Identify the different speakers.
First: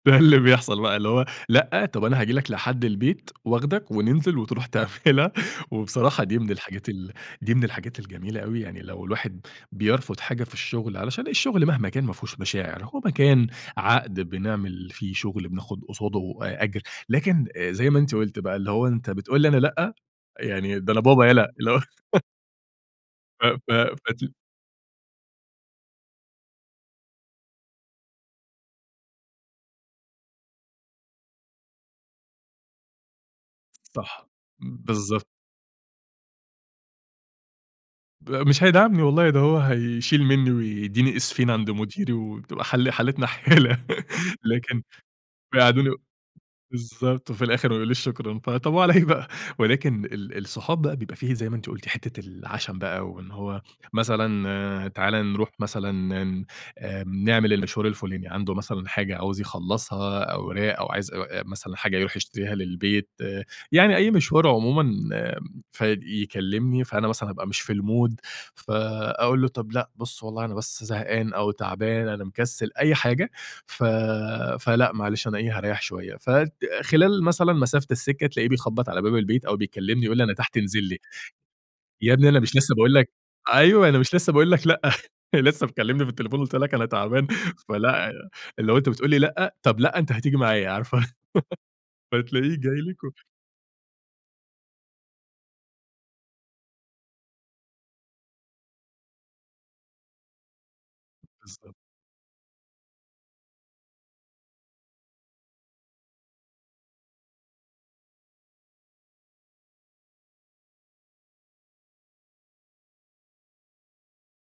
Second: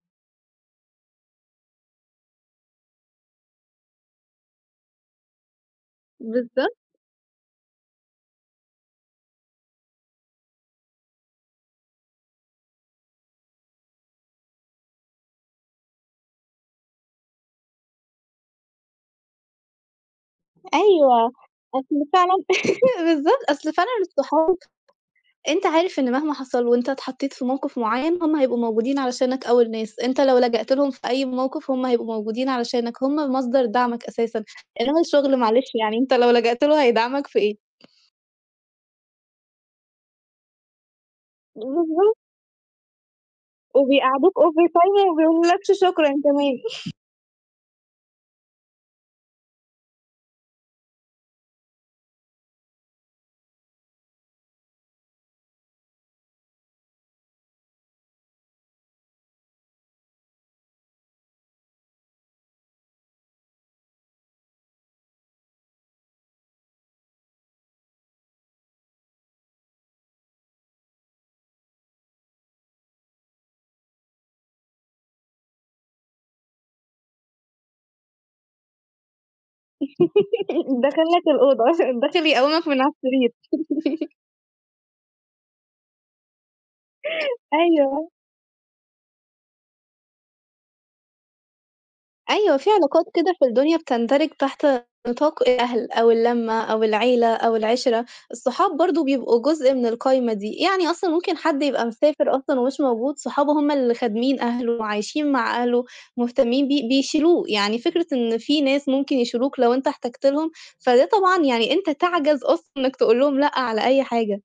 Speaker 1: ده اللي بيحصل بقى اللي هو لأ، طب أنا هاجي لك لحد البيت، واخدك وننزل، وتروح تعملها. وبصراحة دي من
Speaker 2: بالضبط.
Speaker 1: الحاجات ال دي من الحاجات الجميلة أوي، يعني لو الواحد بيرفض حاجة في الشغل علشان الشغل مهما كان ما فيهوش مشاعر، هو مكان عقد بنعمل فيه شغل، بناخد قصاده أ أجر، لكن زي ما أنتِ قلتِ بقى اللي هو أنت بتقول لي أنا لأ؟ يعني، ده أنا بابا
Speaker 2: أيوه،
Speaker 1: يالا. اللي هو
Speaker 2: أصل فعلًا بالضبط،
Speaker 1: ف
Speaker 2: أصل فعلًا
Speaker 1: ف فت
Speaker 2: الصحاب، أنت عارف إن مهما حصل وأنت اتحطيت في موقف معيّن هم هيبقوا موجودين علشانك أول ناس. أنت لو لجأت لهم في أي موقف، هم هيبقوا موجودين علشانك. هم مصدر دعمك
Speaker 1: صح،
Speaker 2: أساسًا، إنما
Speaker 1: بالضبط.
Speaker 2: الشغل معلش يعني أنت لو لجأت له هيدعمك في إيه؟
Speaker 1: ب مش هيدعمني والله، ده هو هيشيل مني ويديني اسفين عند مديري،
Speaker 2: بالضبط.
Speaker 1: وبتبقى ح حالتنا حالة
Speaker 2: وبيقعدوك over
Speaker 1: لكن
Speaker 2: time وما بيقولولكش
Speaker 1: بيقعدوني و
Speaker 2: شكرًا كمان.
Speaker 1: بالضبط، وفي الآخر ما يقوليش شكرًا. طب، وعلى إيه بقى. ولكن ال الصحاب بقى بيبقى في، زي ما أنتِ قلتِ حتة العشم بقى وإن هو، مثلًا تعالَ نروح مثلًا ن ن آآ نعمل المشوار الفلاني، عنده مثلًا حاجة عاوز يخلصها، أوراق أو عايز مثلًا حاجة يروح يشتريها للبيت، يعني أي مشوار عمومًا. فيكلمني، فأنا مثلًا أبقى مش في المود فأقول له "طب لأ، بُص والله أنا بس زهقان أو تعبان. أنا مكسل." أي حاجة ف فلأ معلش أنا إيه، هاريح شوية. فخلال مثلًا مسافة السكة، تلاقيه بيخبط على باب البيت أو بيكلمني يقول لي أنا تحت انزل لي.
Speaker 2: داخل لك الأوضة،
Speaker 1: يا
Speaker 2: داخل
Speaker 1: ابني أنا مش
Speaker 2: يقومك
Speaker 1: لسه
Speaker 2: من على
Speaker 1: باقول لك
Speaker 2: السرير.
Speaker 1: أيوه أنا مش لسه باقول لك لأ لسه مكلمني في التليفون وقُلت لك أنا تعبان.
Speaker 2: أيوه.
Speaker 1: فلأ، اللي هو أنت بتقول لي لأ؟ طب لأ، أنت هتيجي معايا. عارفة فتلاقيه
Speaker 2: أيوه، في
Speaker 1: جاي لِك
Speaker 2: علاقات
Speaker 1: و
Speaker 2: كده في الدنيا بتندرج تحت نطاق الأهل أو اللمة أو العيلة أو العِشرة. الصحاب برضه بيبقوا جزء من القايمة دي، يعني أصلًا ممكن حد
Speaker 1: بالضبط.
Speaker 2: يبقى مسافر أصلًا ومش موجود، صحابه هم اللي خادمين أهله وعايشين مع أهله، مهتمين بيه، بيشيلوه. يعني فكرة إن في ناس ممكن يشيلوك لو أنت احتاجت لهم، فده طبعًا يعني أنت تعجَز أصلًا إنك تقول لهم لأ على أي حاجة.